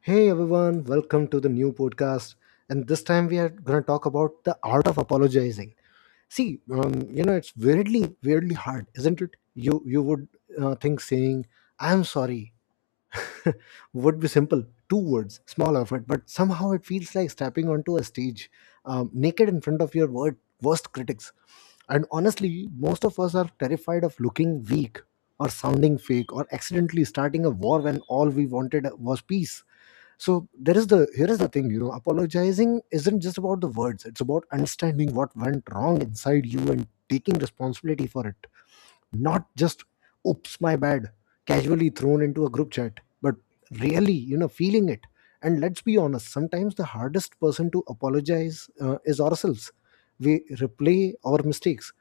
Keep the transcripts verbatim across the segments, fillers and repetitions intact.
Hey everyone, welcome to the new podcast. And this time we are going to talk about the art of apologizing. See, um, you know, it's weirdly, weirdly hard, isn't it? You you would uh, think saying "I'm sorry" would be simple, two words, small effort, but somehow it feels like stepping onto a stage, um, naked in front of your word, worst critics. And honestly, most of us are terrified of looking weak or sounding fake or accidentally starting a war when all we wanted was peace. So there is the here is the thing, you know, apologizing isn't just about the words. It's about understanding what went wrong inside you and taking responsibility for it, not just "oops my bad" casually thrown into a group chat, but really, you know, feeling it. And let's be honest, sometimes the hardest person to apologize uh, is ourselves. We replay our mistakes,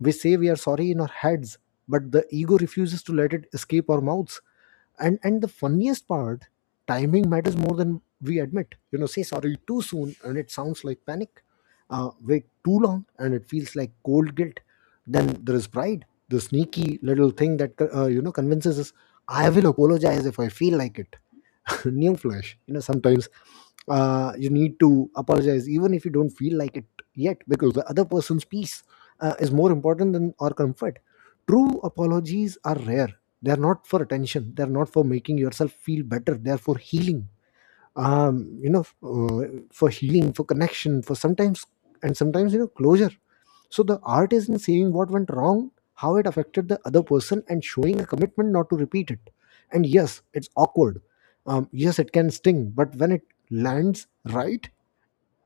we say we are sorry in our heads, but the ego refuses to let it escape our mouths. And and the funniest part, timing matters more than we admit. You know, say sorry too soon and it sounds like panic. Uh, wait too long and it feels like cold guilt. Then there is pride, the sneaky little thing that, uh, you know, convinces us, "I will apologize if I feel like it." New flash, you know, sometimes uh, you need to apologize even if you don't feel like it yet, because the other person's peace uh, is more important than our comfort. True apologies are rare. They are not for attention, they are not for making yourself feel better, they are for healing. um you know uh, for healing, for connection, for sometimes, and sometimes, you know, closure. So the art is in seeing what went wrong, how it affected the other person, and showing a commitment not to repeat it. And yes, it's awkward. Um yes, it can sting, but when it lands right,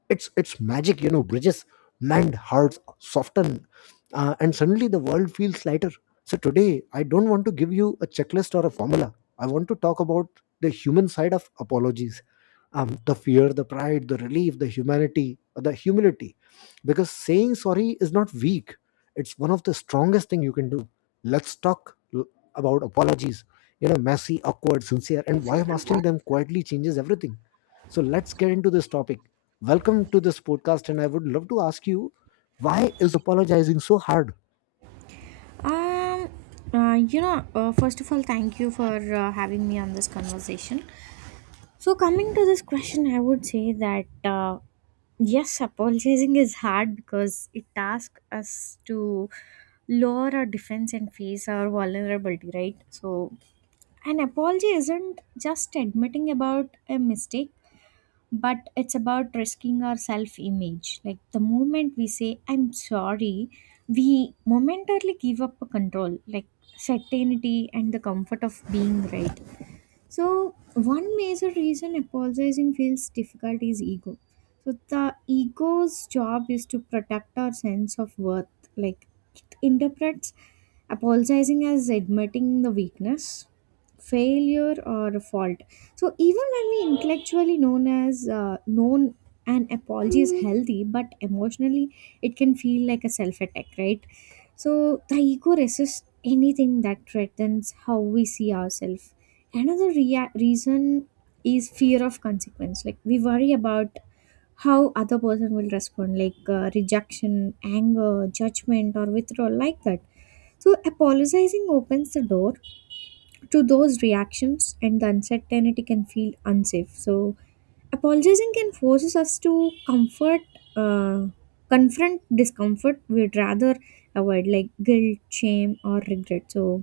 it's it's magic. You know, bridges mend, hearts soften, uh, and suddenly the world feels lighter. So today I don't want to give you a checklist or a formula. I want to talk about the human side of apologies, um, the fear, the pride, the relief, the humanity, the humility. Because saying sorry is not weak. It's one of the strongest thing you can do. Let's talk l- about apologies, you know, messy, awkward, sincere, and why mastering them quietly changes everything. So let's get into this topic. Welcome to this podcast, and I would love to ask you, why is apologizing so hard? Um, uh, you know, uh, First of all, thank you for uh, having me on this conversation. So, coming to this question, I would say that uh, yes, apologizing is hard because it asks us to lower our defense and face our vulnerability, right? So, an apology isn't just admitting about a mistake, but it's about risking our self image. Like, the moment we say I'm sorry, we momentarily give up control, like certainty and the comfort of being right. So one major reason apologizing feels difficult is ego. So the ego's job is to protect our sense of worth. Like, it interprets apologizing as admitting the weakness, failure, or fault. So even when we intellectually known as uh, known an apology is healthy, but emotionally it can feel like a self attack, right? So the ego resists anything that threatens how we see ourselves. Another rea- reason is fear of consequence, like we worry about how other person will respond, like uh, rejection, anger, judgment, or withdrawal, like that. So apologizing opens the door to those reactions, and the uncertainty can feel unsafe. So apologizing can forces us to comfort, uh, confront discomfort we'd rather avoid, like guilt, shame, or regret. So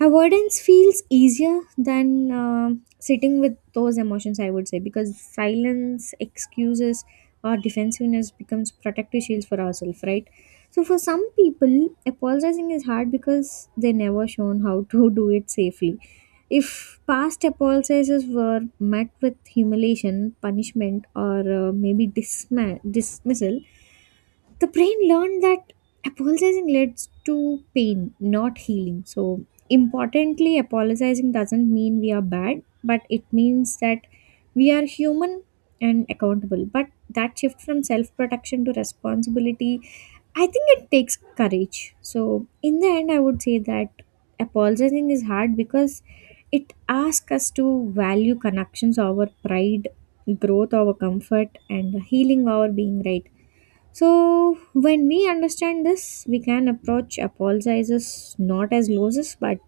avoidance feels easier than uh, sitting with those emotions, I would say, because silence, excuses, or defensiveness becomes protective shields for ourselves, right? So for some people, apologizing is hard because they never shown how to do it safely. If past apologizes were met with humiliation, punishment, or uh, maybe disma- dismissal, the brain learned that apologizing leads to pain, not healing. So, importantly, apologizing doesn't mean we are bad, but it means that we are human and accountable. But that shift from self protection to responsibility, I think it takes courage. So, in the end, I would say that apologizing is hard because it asks us to value connections over pride, growth over comfort, and healing over being right. So, when we understand this, we can approach apologizes not as losses, but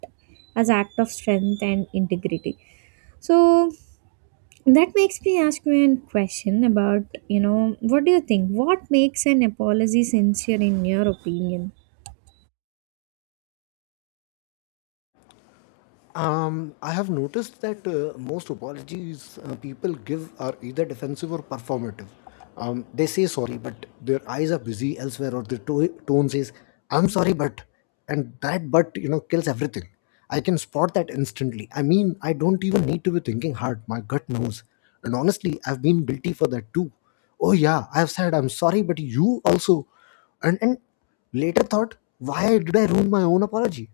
as act of strength and integrity. So, that makes me ask you a question about, you know, what do you think? What makes an apology sincere in your opinion? Um, I have noticed that uh, most apologies uh, people give are either defensive or performative. Um, they say sorry, but their eyes are busy elsewhere, or their to- tone says, "I'm sorry, but," and that "but," you know, kills everything. I can spot that instantly. I mean, I don't even need to be thinking hard. My gut knows, and honestly, I've been guilty for that too. Oh yeah, I've said I'm sorry, but you also, and and later thought, why did I ruin my own apology?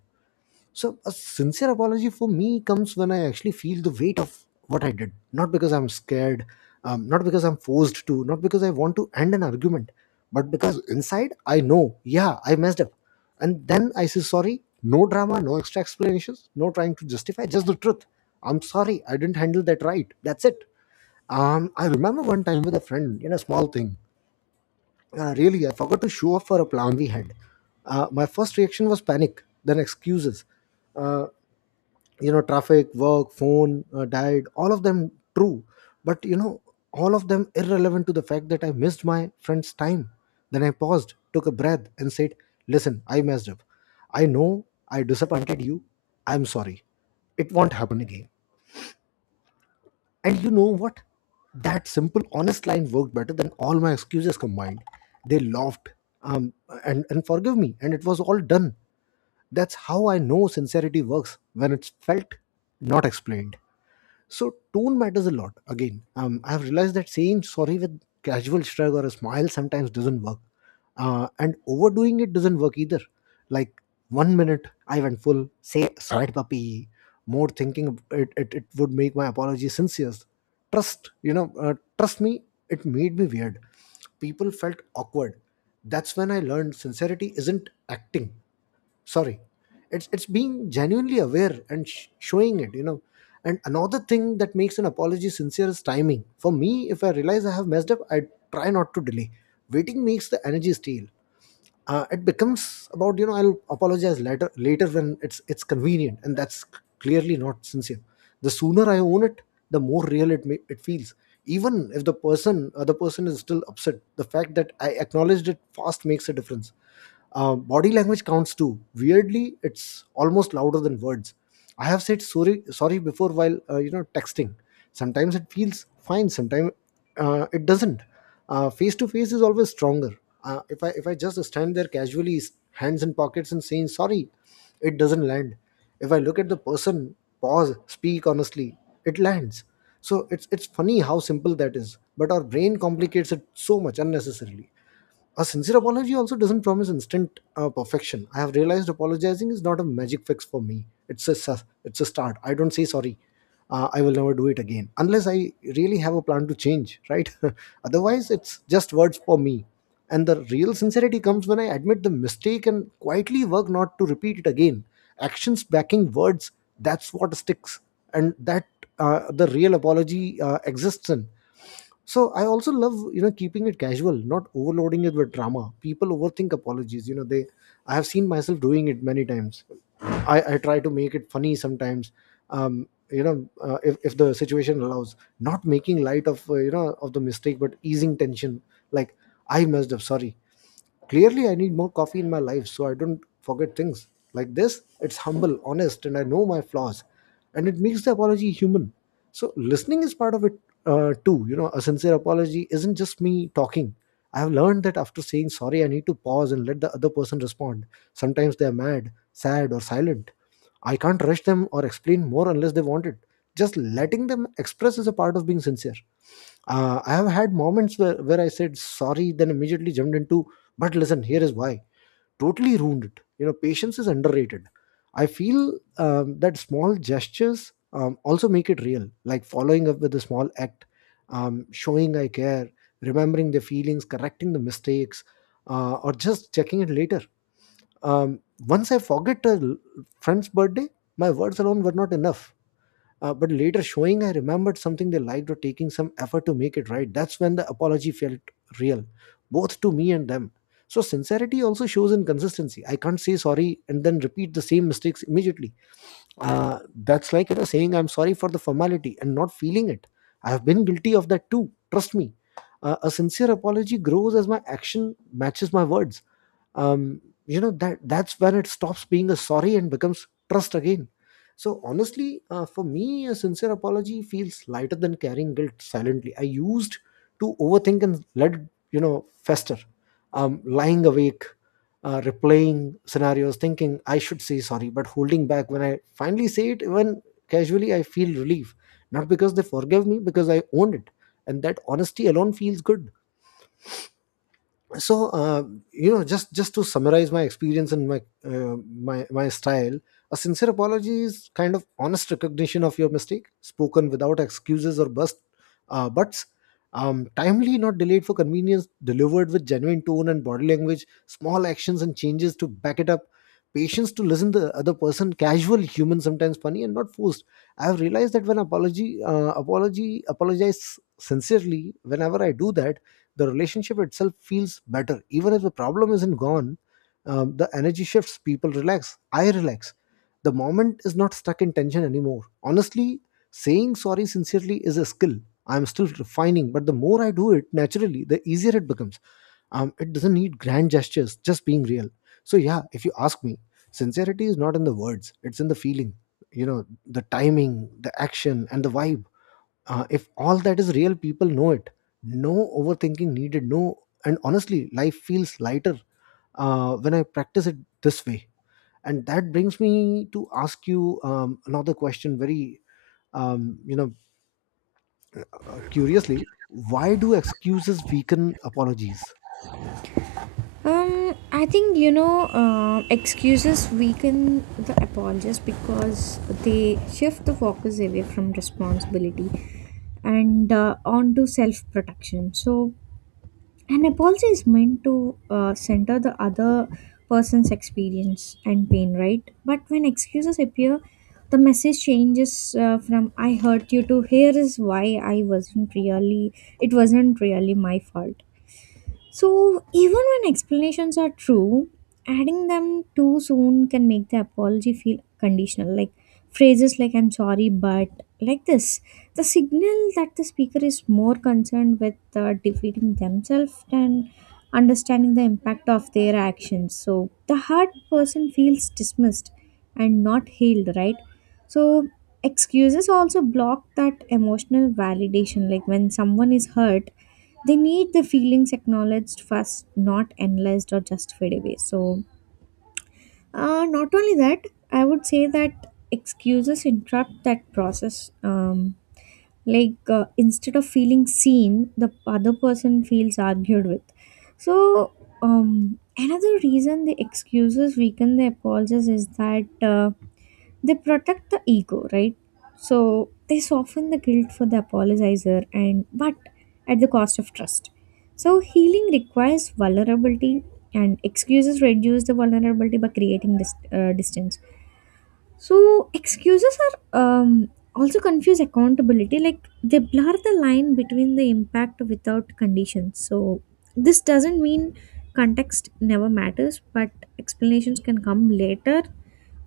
So, a sincere apology for me comes when I actually feel the weight of what I did, not because I'm scared, um, not because I'm forced to, not because I want to end an argument, but because inside I know, yeah, I messed up. And then I say sorry, no drama, no extra explanations, no trying to justify, just the truth. I'm sorry, I didn't handle that right. That's it. Um, I remember one time with a friend in a small thing. Uh, really, I forgot to show up for a plan we had. Uh, my first reaction was panic, then excuses. Uh, you know, traffic, work, phone, uh, diet, all of them true, but, you know, all of them irrelevant to the fact that I missed my friend's time. Then I paused, took a breath, and said, "Listen, I messed up. I know I disappointed you. I'm sorry. It won't happen again." And you know what, that simple honest line worked better than all my excuses combined. They laughed, um, and and forgave me, and it was all done. That's how I know sincerity works when it's felt, not explained. So tone matters a lot. Again, um, I've realized that saying sorry with casual shrug or a smile sometimes doesn't work, uh, and overdoing it doesn't work either. Like one minute I went full, say sorry, puppy. More thinking of it, it, it would make my apology sincere. Trust, you know, uh, trust me, it made me weird. People felt awkward. That's when I learned sincerity isn't acting sorry, it's it's being genuinely aware and sh- showing it, you know. And another thing that makes an apology sincere is timing. For me, if I realize I have messed up, I try not to delay. Waiting makes the energy stale. Uh, it becomes about, you know, I'll apologize later, later when it's it's convenient, and that's c- clearly not sincere. The sooner I own it, the more real it may, it feels. Even if the person other person is still upset, the fact that I acknowledged it fast makes a difference. Uh, body language counts too. Weirdly, it's almost louder than words. I have said sorry, sorry before while, uh, you know, texting. Sometimes it feels fine. Sometimes uh, it doesn't. Face to face is always stronger. Uh, if I if I just stand there casually, s- hands in pockets and saying sorry, it doesn't land. If I look at the person, pause, speak honestly, it lands. So it's it's funny how simple that is, but our brain complicates it so much unnecessarily. A sincere apology also doesn't promise instant uh, perfection. I have realized apologizing is not a magic fix for me. It's a sus- it's a start. I don't say sorry, Uh, I will never do it again unless I really have a plan to change, right? Otherwise, it's just words for me. And the real sincerity comes when I admit the mistake and quietly work not to repeat it again. Actions backing words. That's what sticks, and that, uh, the real apology uh, exists in. So I also love, you know, keeping it casual, not overloading it with drama. People overthink apologies. You know they. I have seen myself doing it many times. I, I try to make it funny sometimes. Um, you know, uh, if, if the situation allows, not making light of, uh, you know, of the mistake, but easing tension. Like, I messed up, sorry. Clearly, I need more coffee in my life so I don't forget things like this. It's humble, honest, and I know my flaws, and it makes the apology human. So, listening is part of it uh, too. You know, a sincere apology isn't just me talking. I have learned that after saying sorry, I need to pause and let the other person respond. Sometimes they are mad, sad, or silent. I can't rush them or explain more unless they want it. Just letting them express is a part of being sincere. Uh, I have had moments where, where I said sorry, then immediately jumped into, but listen, here is why. Totally ruined it. You know, patience is underrated. I feel um, that small gestures um, also make it real, like following up with a small act, um, showing I care, remembering the feelings, correcting the mistakes, uh, or just checking it later. um, Once I forget a l- friend's birthday, my words alone were not enough. Uh, but later, showing I remembered something they liked or taking some effort to make it right, that's when the apology felt real, both to me and them. So, sincerity also shows in consistency. I can't say sorry and then repeat the same mistakes immediately. Uh, that's like, you know, saying I'm sorry for the formality and not feeling it. I have been guilty of that too, trust me. Uh, a sincere apology grows as my action matches my words. um, you know that that's when it stops being a sorry and becomes trust again. So honestly, uh, for me a sincere apology feels lighter than carrying guilt silently. I used to overthink and let it, you know fester. Um, lying awake, uh, replaying scenarios, thinking I should say sorry but holding back. When I finally say it, even casually, I feel relief, not because they forgave me, because I owned it. And that honesty alone feels good. So, uh, you know just just to summarize my experience and my uh, my my style: a sincere apology is kind of honest recognition of your mistake, spoken without excuses or bust uh, buts. Um, timely, not delayed for convenience, delivered with genuine tone and body language, small actions and changes to back it up, patience to listen to the other person, casual, human, sometimes funny and not forced. I have realized that when apology uh, apology apologize sincerely, whenever I do that, the relationship itself feels better, even if the problem isn't gone. Um, the energy shifts, people relax, I relax. The moment is not stuck in tension anymore, honestly. Saying sorry sincerely is a skill I'm still refining, but the more I do it naturally, the easier it becomes. Um, it doesn't need grand gestures, just being real. So yeah, if you ask me, sincerity is not in the words, it's in the feeling, you know the timing, the action and the vibe. Uh, if all that is real, people know it. No overthinking needed, no. And honestly, life feels lighter uh, when I practice it this way. And that brings me to ask you um, another question, very um, you know uh, curiously: why do excuses weaken apologies? Um, I think you know, uh, excuses weaken the apologists because they shift the focus away from responsibility and uh, onto self protection. So, an apology is meant to uh, center the other person's experience and pain, right? But when excuses appear, the message changes uh, from "I hurt you" to "Here is why I wasn't really. It wasn't really my fault." So, even when explanations are true, adding them too soon can make the apology feel conditional. Like phrases like I'm sorry, but, like this, the signal that the speaker is more concerned with uh, defeating themselves than understanding the impact of their actions. So, the hurt person feels dismissed and not healed, right? So, excuses also block that emotional validation. Like, when someone is hurt, they need the feelings acknowledged first, not analyzed or justified away. So uh, not only that, I would say that excuses interrupt that process. Um, like uh, instead of feeling seen, the other person feels argued with. So um, another reason the excuses weaken the apologies is that uh, they protect the ego, right? So they soften the guilt for the apologizer, and but at the cost of trust. So healing requires vulnerability, and excuses reduce the vulnerability by creating this uh, distance. So excuses are, um, also confuse accountability, like they blur the line between the impact without conditions. So this doesn't mean context never matters, but explanations can come later,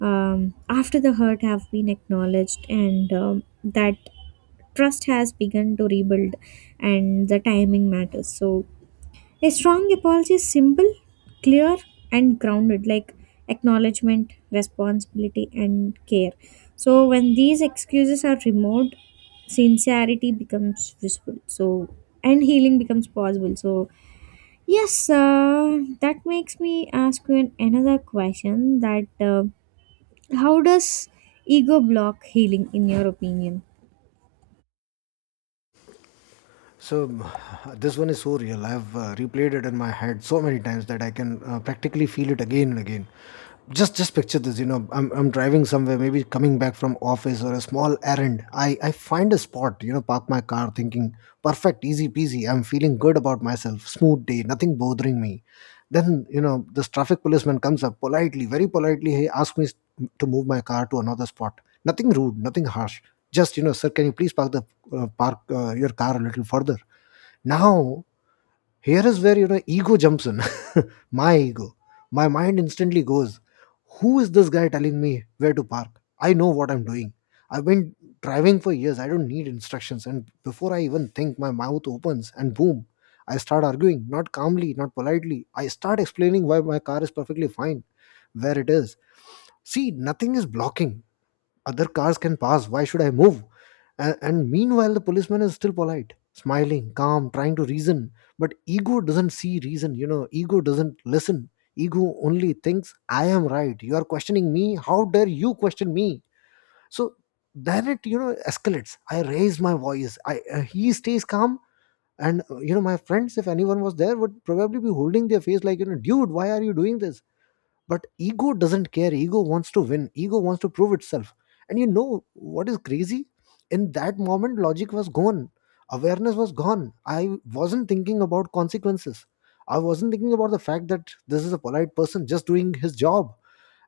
um, after the hurt have been acknowledged, and um, that trust has begun to rebuild. And the timing matters. So a strong apology is simple, clear, and grounded, like acknowledgement, responsibility, and care. So when these excuses are removed, sincerity becomes visible. So, and healing becomes possible. So yes, uh, that makes me ask you an, another question, that uh, how does ego block healing, in your opinion? So, this one is so real. I've uh, replayed it in my head so many times that I can uh, practically feel it again and again. Just just picture this, you know, I'm, I'm driving somewhere, maybe coming back from office or a small errand. I, I find a spot, you know, park my car thinking, perfect, easy peasy. I'm feeling good about myself. Smooth day, nothing bothering me. Then, you know, this traffic policeman comes up politely, very politely. He asks me to move my car to another spot. Nothing rude, nothing harsh. Just, you know, "Sir, can you please park the uh, park uh, your car a little further." Now, here is where, you know, ego jumps in. My ego. My mind instantly goes, "Who is this guy telling me where to park? I know what I'm doing. I've been driving for years. I don't need instructions." And before I even think, my mouth opens and boom, I start arguing, not calmly, not politely. I start explaining why my car is perfectly fine where it is. See, nothing is blocking, other cars can pass, why should I move? And, and meanwhile, the policeman is still polite, smiling, calm, trying to reason. But ego doesn't see reason, you know, ego doesn't listen. Ego only thinks, "I am right. You are questioning me? How dare you question me?" So then it, you know, escalates. I raise my voice. I uh, He stays calm. And uh, you know, my friends, if anyone was there, would probably be holding their face like, you know, "Dude, why are you doing this?" But ego doesn't care. Ego wants to win. Ego wants to prove itself. And you know what is crazy? In that moment, logic was gone, awareness was gone. I wasn't thinking about consequences. I wasn't thinking about the fact that this is a polite person just doing his job.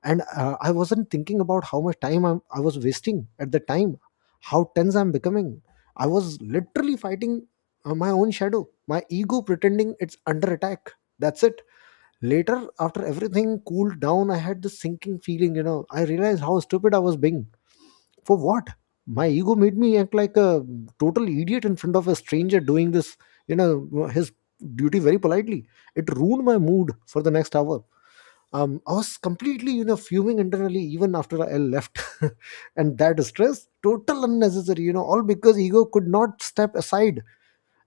And uh, I wasn't thinking about how much time I'm, i was wasting at the time, how tense I'm becoming. I was literally fighting uh, my own shadow, my ego pretending it's under attack. That's it. Later, after everything cooled down, I had this sinking feeling, you know. I realized how stupid I was being. For what? My ego made me act like a total idiot in front of a stranger doing this, you know, his duty, very politely. It ruined my mood for the next hour. Um, I was completely, you know, fuming internally even after I left. And that stress, total unnecessary, you know, all because ego could not step aside.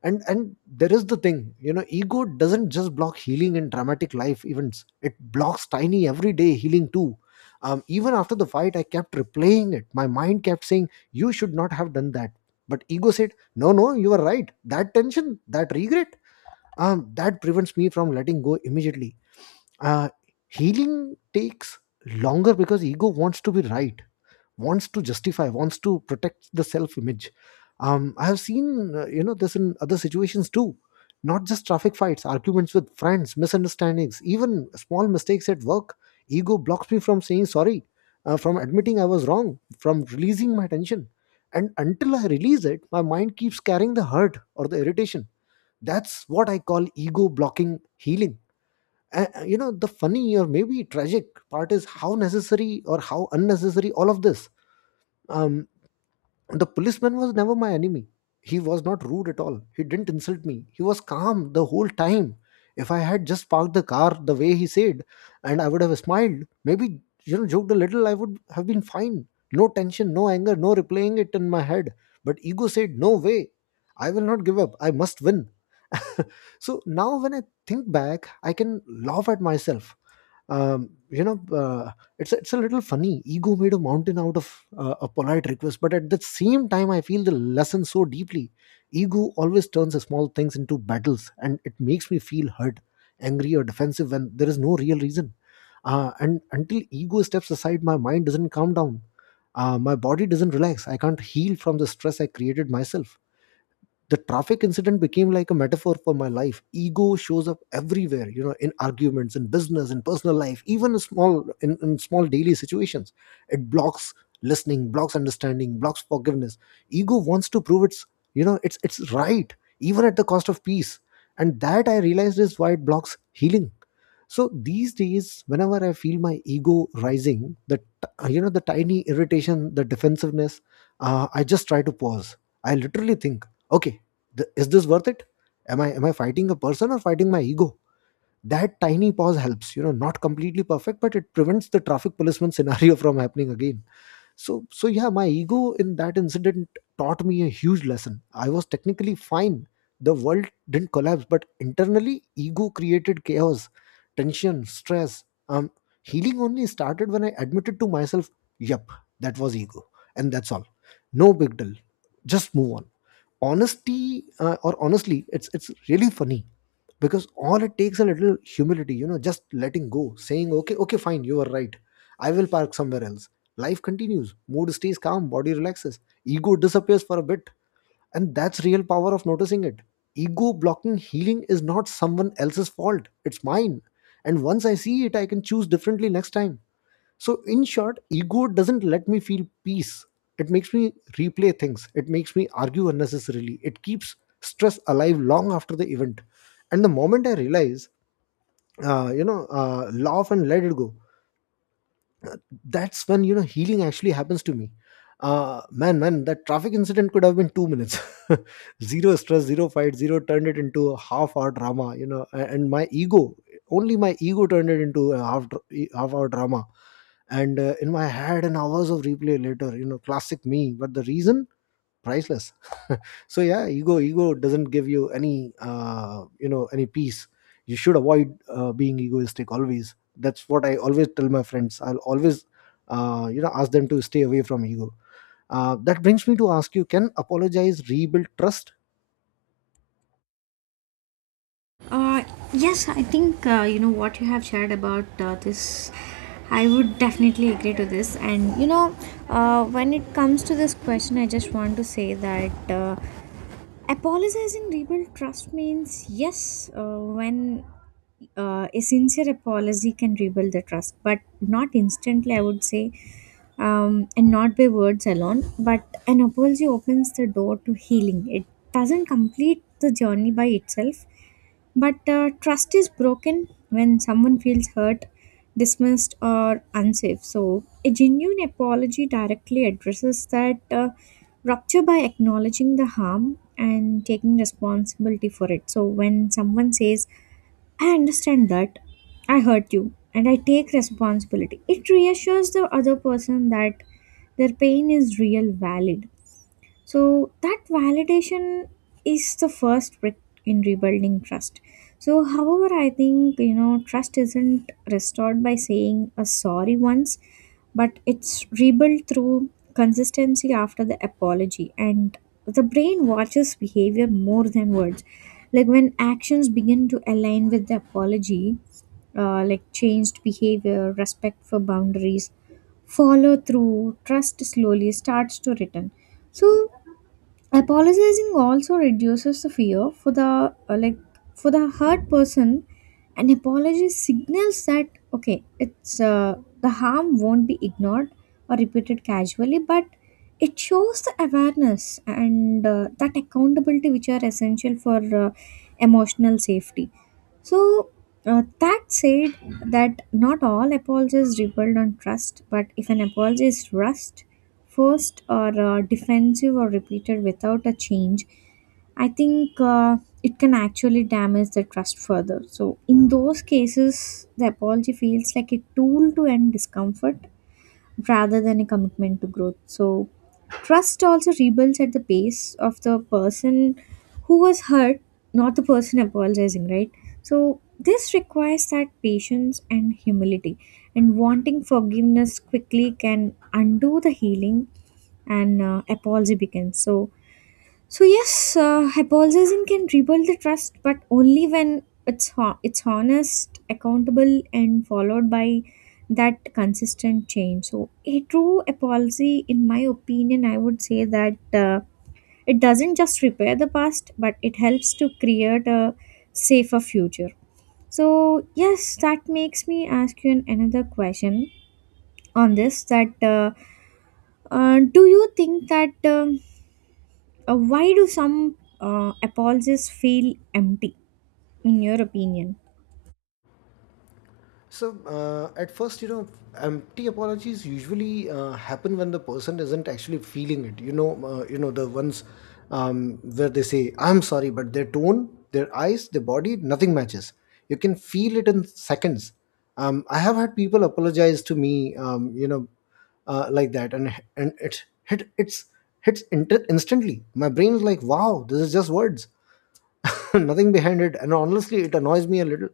And and there is the thing, you know, ego doesn't just block healing in dramatic life events, it blocks tiny everyday healing too. Um, even after the fight, I kept replaying it. My mind kept saying, "You should not have done that." But ego said, "No, no, you are right." That tension, that regret, um, that prevents me from letting go immediately. uh, Healing takes longer because ego wants to be right, wants to justify, wants to protect the self image. um, I have seen, uh, you know, this in other situations too, not just traffic fights, arguments with friends, misunderstandings, even small mistakes at work. Ego blocks me from saying sorry, uh, from admitting I was wrong, from releasing my tension. And until I release it, my mind keeps carrying the hurt or the irritation. That's what I call ego blocking healing. Uh, you know, the funny, or maybe tragic, part is how necessary, or how unnecessary, all of this. um, the policeman was never my enemy. He was not rude at all. He didn't insult me. He was calm the whole time. If I had just parked the car the way he said, and I would have smiled, maybe you know, joked a little, I would have been fine. No tension, no anger, no replaying it in my head. But ego said, "No way. I will not give up. I must win." So now when I think back, I can laugh at myself. um, you know uh, it's it's a little funny. Ego made a mountain out of uh, a polite request, but at the same time, I feel the lesson so deeply. Ego always turns the small things into battles, and it makes me feel hurt, angry or defensive when there is no real reason. Uh, and until ego steps aside, my mind doesn't calm down, uh, my body doesn't relax, I can't heal from the stress I created myself. The traffic incident became like a metaphor for my life. Ego shows up everywhere, you know, in arguments, in business, in personal life, even in small, in, in small daily situations. It blocks listening, blocks understanding, blocks forgiveness. Ego wants to prove it's you know it's it's right, even at the cost of peace. And that, I realized, is why it blocks healing. So these days, whenever I feel my ego rising, that, you know, the tiny irritation, the defensiveness, uh, I just try to pause. I literally think, okay, th- is this worth it? Am i am i fighting a person or fighting my ego? That tiny pause helps, you know, not completely perfect, but it prevents the traffic policeman scenario from happening again. So so yeah, my ego in that incident taught me a huge lesson. I was technically fine, the world didn't collapse, but internally ego created chaos, tension, stress. um Healing only started when I admitted to myself, "Yep, that was ego, and that's all. No big deal. Just move on." honesty uh, or Honestly, it's it's really funny, because all it takes, a little humility, you know, just letting go, saying, "Okay, okay, fine, you are right. I will park somewhere else." Life continues, mood stays calm, body relaxes, ego disappears for a bit. And that's real power of noticing it. Ego blocking healing is not someone else's fault, it's mine. And once I see it, I can choose differently next time. So, in short, ego doesn't let me feel peace. It makes me replay things. It makes me argue unnecessarily. It keeps stress alive long after the event. And the moment I realize, uh, you know, uh, laugh and let it go, that's when, you know, healing actually happens to me. uh man man that traffic incident could have been two minutes. Zero stress, zero fight, zero. Turned it into a half hour drama, you know. A- and my ego, only my ego, turned it into a half dr- e- half hour drama, and uh, in my head, and hours of replay later, you know, classic me. But the reason, priceless. So yeah, ego ego doesn't give you any, uh, you know, any peace. You should avoid uh, being egoistic always. That's what I always tell my friends. I'll always uh, you know, ask them to stay away from ego. Uh, that brings me to ask you: can apologize rebuild trust? Uh, yes, I think uh, you know what you have shared about uh, this. I would definitely agree to this. And you know, uh, when it comes to this question, I just want to say that uh, apologizing rebuild trust means yes, uh, when uh, a sincere apology can rebuild the trust, but not instantly, I would say, um, and not by words alone. But an apology opens the door to healing. It doesn't complete the journey by itself, but uh, trust is broken when someone feels hurt, dismissed, or unsafe. So, a genuine apology directly addresses that uh, rupture by acknowledging the harm and taking responsibility for it. So, when someone says, I understand that I hurt you and I take responsibility, it reassures the other person that their pain is real, valid, so that validation is the first brick in rebuilding trust. So, however, I think you know trust isn't restored by saying a sorry once, but it's rebuilt through consistency after the apology, and the brain watches behavior more than words. Like when actions begin to align with the apology, uh, like changed behavior, respect for boundaries, follow through, trust slowly starts to return. So apologizing also reduces the fear for the uh, like for the hurt person. An apology signals that okay, it's uh, the harm won't be ignored or repeated casually, but it shows the awareness and uh, that accountability, which are essential for uh, emotional safety. So, uh, that said, that not all apologies rebuild on trust, but if an apology is rushed, forced, or uh, defensive, or repeated without a change, I think uh, it can actually damage the trust further. So, in those cases, the apology feels like a tool to end discomfort rather than a commitment to growth. So, trust also rebuilds at the pace of the person who was hurt, not the person apologizing, right? So, this requires that patience and humility, and wanting forgiveness quickly can undo the healing and uh, apology begins. So, so yes, uh, hypothesis can rebuild the trust, but only when it's ho- it's honest, accountable, and followed by that consistent change. So a true apology, in my opinion, I would say that uh, it doesn't just repair the past, but it helps to create a safer future. So yes, that makes me ask you an- another question on this. That uh, uh, do you think that? Um, uh, why do some uh, apologies feel empty, in your opinion? So, uh, at first, you know, empty apologies usually uh, happen when the person isn't actually feeling it. You know, uh, you know, the ones, um, where they say, "I'm sorry," but their tone, their eyes, their body, nothing matches. You can feel it in seconds. Um, I have had people apologize to me, um, you know, uh, like that, and and it hit it's hits inter- instantly. My brain is like, "Wow, this is just words." Nothing behind it. And honestly, it annoys me a little,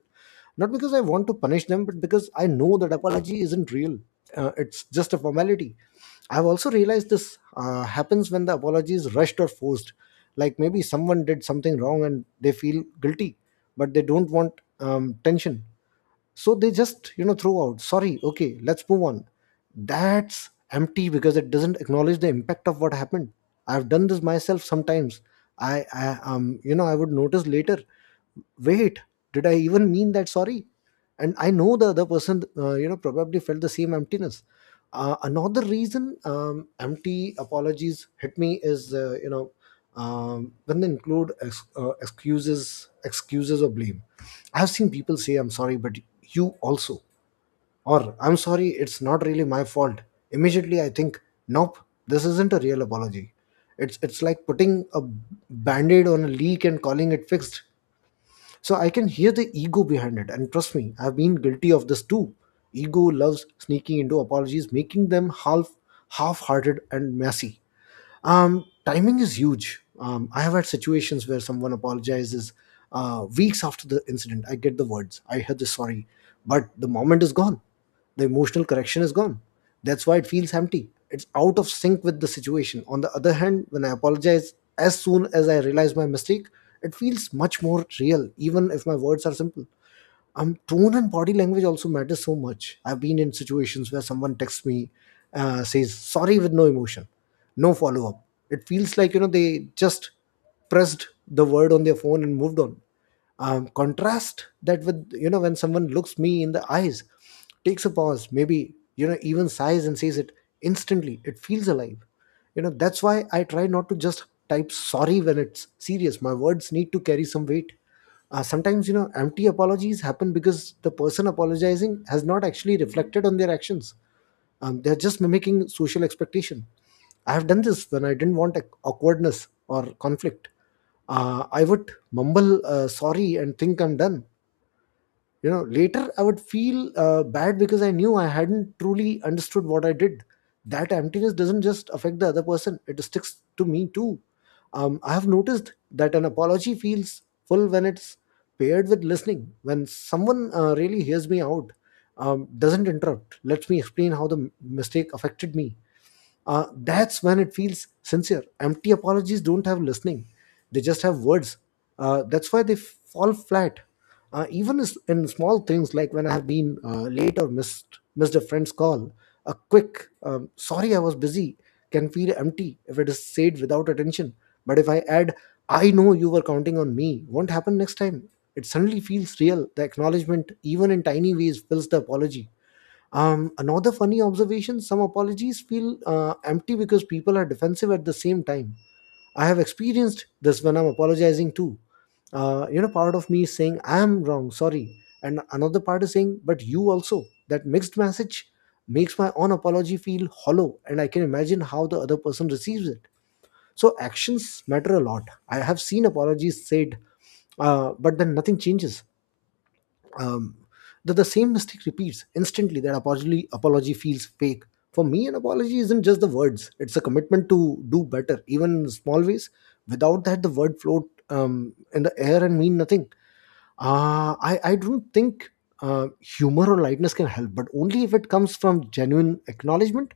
not because I want to punish them, but because I know that apology isn't real. Uh, it's just a formality. I've also realized this uh, happens when the apology is rushed or forced. Like maybe someone did something wrong and they feel guilty, but they don't want um, tension. So they just, you know, throw out, "Sorry, okay, let's move on." That's empty because it doesn't acknowledge the impact of what happened. I've done this myself sometimes. I, I um you know I would notice later. "Wait, did I even mean that? Sorry," and I know the other person uh, you know, probably felt the same emptiness. Uh, another reason um, empty apologies hit me is uh, you know um, when they include ex- uh, excuses, excuses or blame. I've seen people say, "I'm sorry, but you also." Or, "I'm sorry, it's not really my fault." Immediately I think, nope, this isn't a real apology. It's, it's like putting a band aid on a leak and calling it fixed. So I can hear the ego behind it. And trust me, I've been guilty of this too. Ego loves sneaking into apologies, making them half half hearted and messy. Um, timing is huge. Um, I have had situations where someone apologizes uh, weeks after the incident. I get the words, I hear the sorry, but the moment is gone. The emotional correction is gone. That's why it feels empty. It's out of sync with the situation. On the other hand, when I apologize as soon as I realize my mistake, it feels much more real, even if my words are simple. Um, tone and body language also matters so much. I've been in situations where someone texts me, uh, says sorry with no emotion, no follow up. It feels like you know they just pressed the word on their phone and moved on. Um, contrast that with you know when someone looks me in the eyes, takes a pause, maybe you know even sighs and says it. Instantly it feels alive. You know that's why I try not to just type sorry when it's serious. My words need to carry some weight. Uh, sometimes you know empty apologies happen because the person apologizing has not actually reflected on their actions. Um, they're just mimicking social expectation. I have done this when I didn't want ac- awkwardness or conflict. uh, I would mumble uh, sorry and think I'm done. You know later I would feel uh, bad because I knew I hadn't truly understood what I did. That emptiness doesn't just affect the other person, it sticks to me too. um, I have noticed that an apology feels full when it's paired with listening, when someone uh, really hears me out, um, doesn't interrupt, lets me explain how the m- mistake affected me. Uh, that's when it feels sincere. Empty apologies don't have listening, they just have words. Uh, that's why they fall flat. Uh, even s- in small things, like when I have been uh, late or missed, missed a friend's call, a quick um, sorry, I was busy, can feel empty if it is said without attention. But if I add, I know you were counting on me, won't happen next time. It suddenly feels real. The acknowledgement, even in tiny ways, fills the apology. Um, another funny observation, some apologies feel uh, empty because people are defensive at the same time. I have experienced this when I'm apologizing too. Uh, you know, part of me is saying, I am wrong, sorry. And another part is saying, but you also. That mixed message makes my own apology feel hollow, and I can imagine how the other person receives it. So actions matter a lot. I have seen apologies said, uh, but then nothing changes. um, that the same mistake repeats, instantly that apology apology feels fake. For me, an apology isn't just the words, it's a commitment to do better even in small ways. Without that, the word float um, in the air and mean nothing. Uh, I, I don't think uh, humor or lightness can help, but only if it comes from genuine acknowledgement.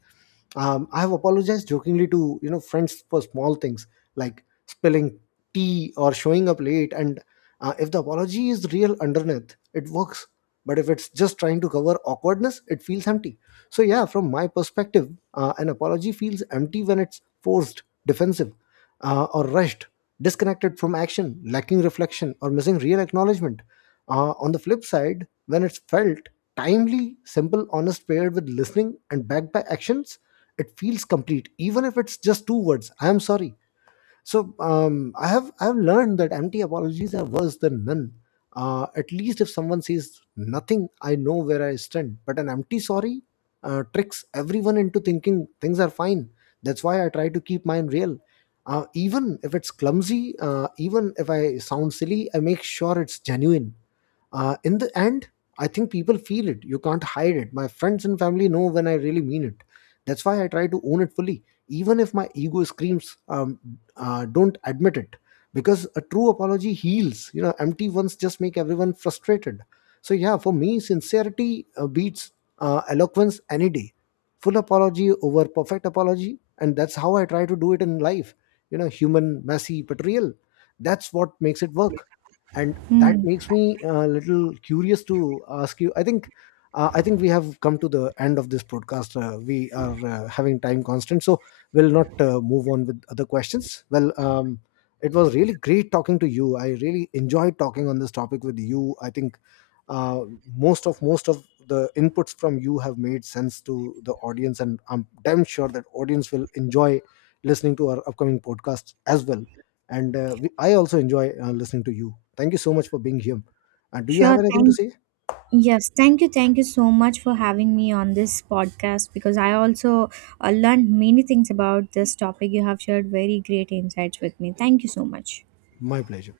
um, I have apologized jokingly to you know friends for small things, like spilling tea or showing up late. And uh, if the apology is real underneath, it works. But if it's just trying to cover awkwardness, it feels empty. So yeah, from my perspective, uh, an apology feels empty when it's forced, defensive, uh, or rushed, disconnected from action, lacking reflection, or missing real acknowledgement. Uh, on the flip side, when it's felt timely, simple, honest, paired with listening and backed by actions, it feels complete, even if it's just two words, I'm sorry. So um, i have i have learned that empty apologies are worse than none. Uh, at least if someone says nothing, I know where I stand, but an empty sorry uh, tricks everyone into thinking things are fine. That's why I try to keep mine real. Uh, even if it's clumsy, uh, even if I sound silly, I make sure it's genuine. Uh, in the end, I think people feel it. You can't hide it. My friends and family know when I really mean it. That's why I try to own it fully, even if my ego screams, um, uh, don't admit it. Because a true apology heals. You know, empty ones just make everyone frustrated. So yeah, for me, sincerity uh, beats uh, eloquence any day. Full apology over perfect apology, and that's how I try to do it in life. You know, human, messy, but real. That's what makes it work, and that Hmm. makes me a little curious to ask you. I think uh, I think we have come to the end of this podcast. Uh, we are uh, having time constant, so we'll not uh, move on with other questions. Well, um, it was really great talking to you. I really enjoyed talking on this topic with you. I think uh, most of most of the inputs from you have made sense to the audience, and I'm damn sure that audience will enjoy listening to our upcoming podcast as well. And uh, we, I also enjoy uh, listening to you. Thank you so much for being here, and do you have Sure. anything to Thank. say? Yes. Thank you. Thank you so much for having me on this podcast because I also uh, learned many things about this topic. You have shared very great insights with me. Thank you so much. My pleasure.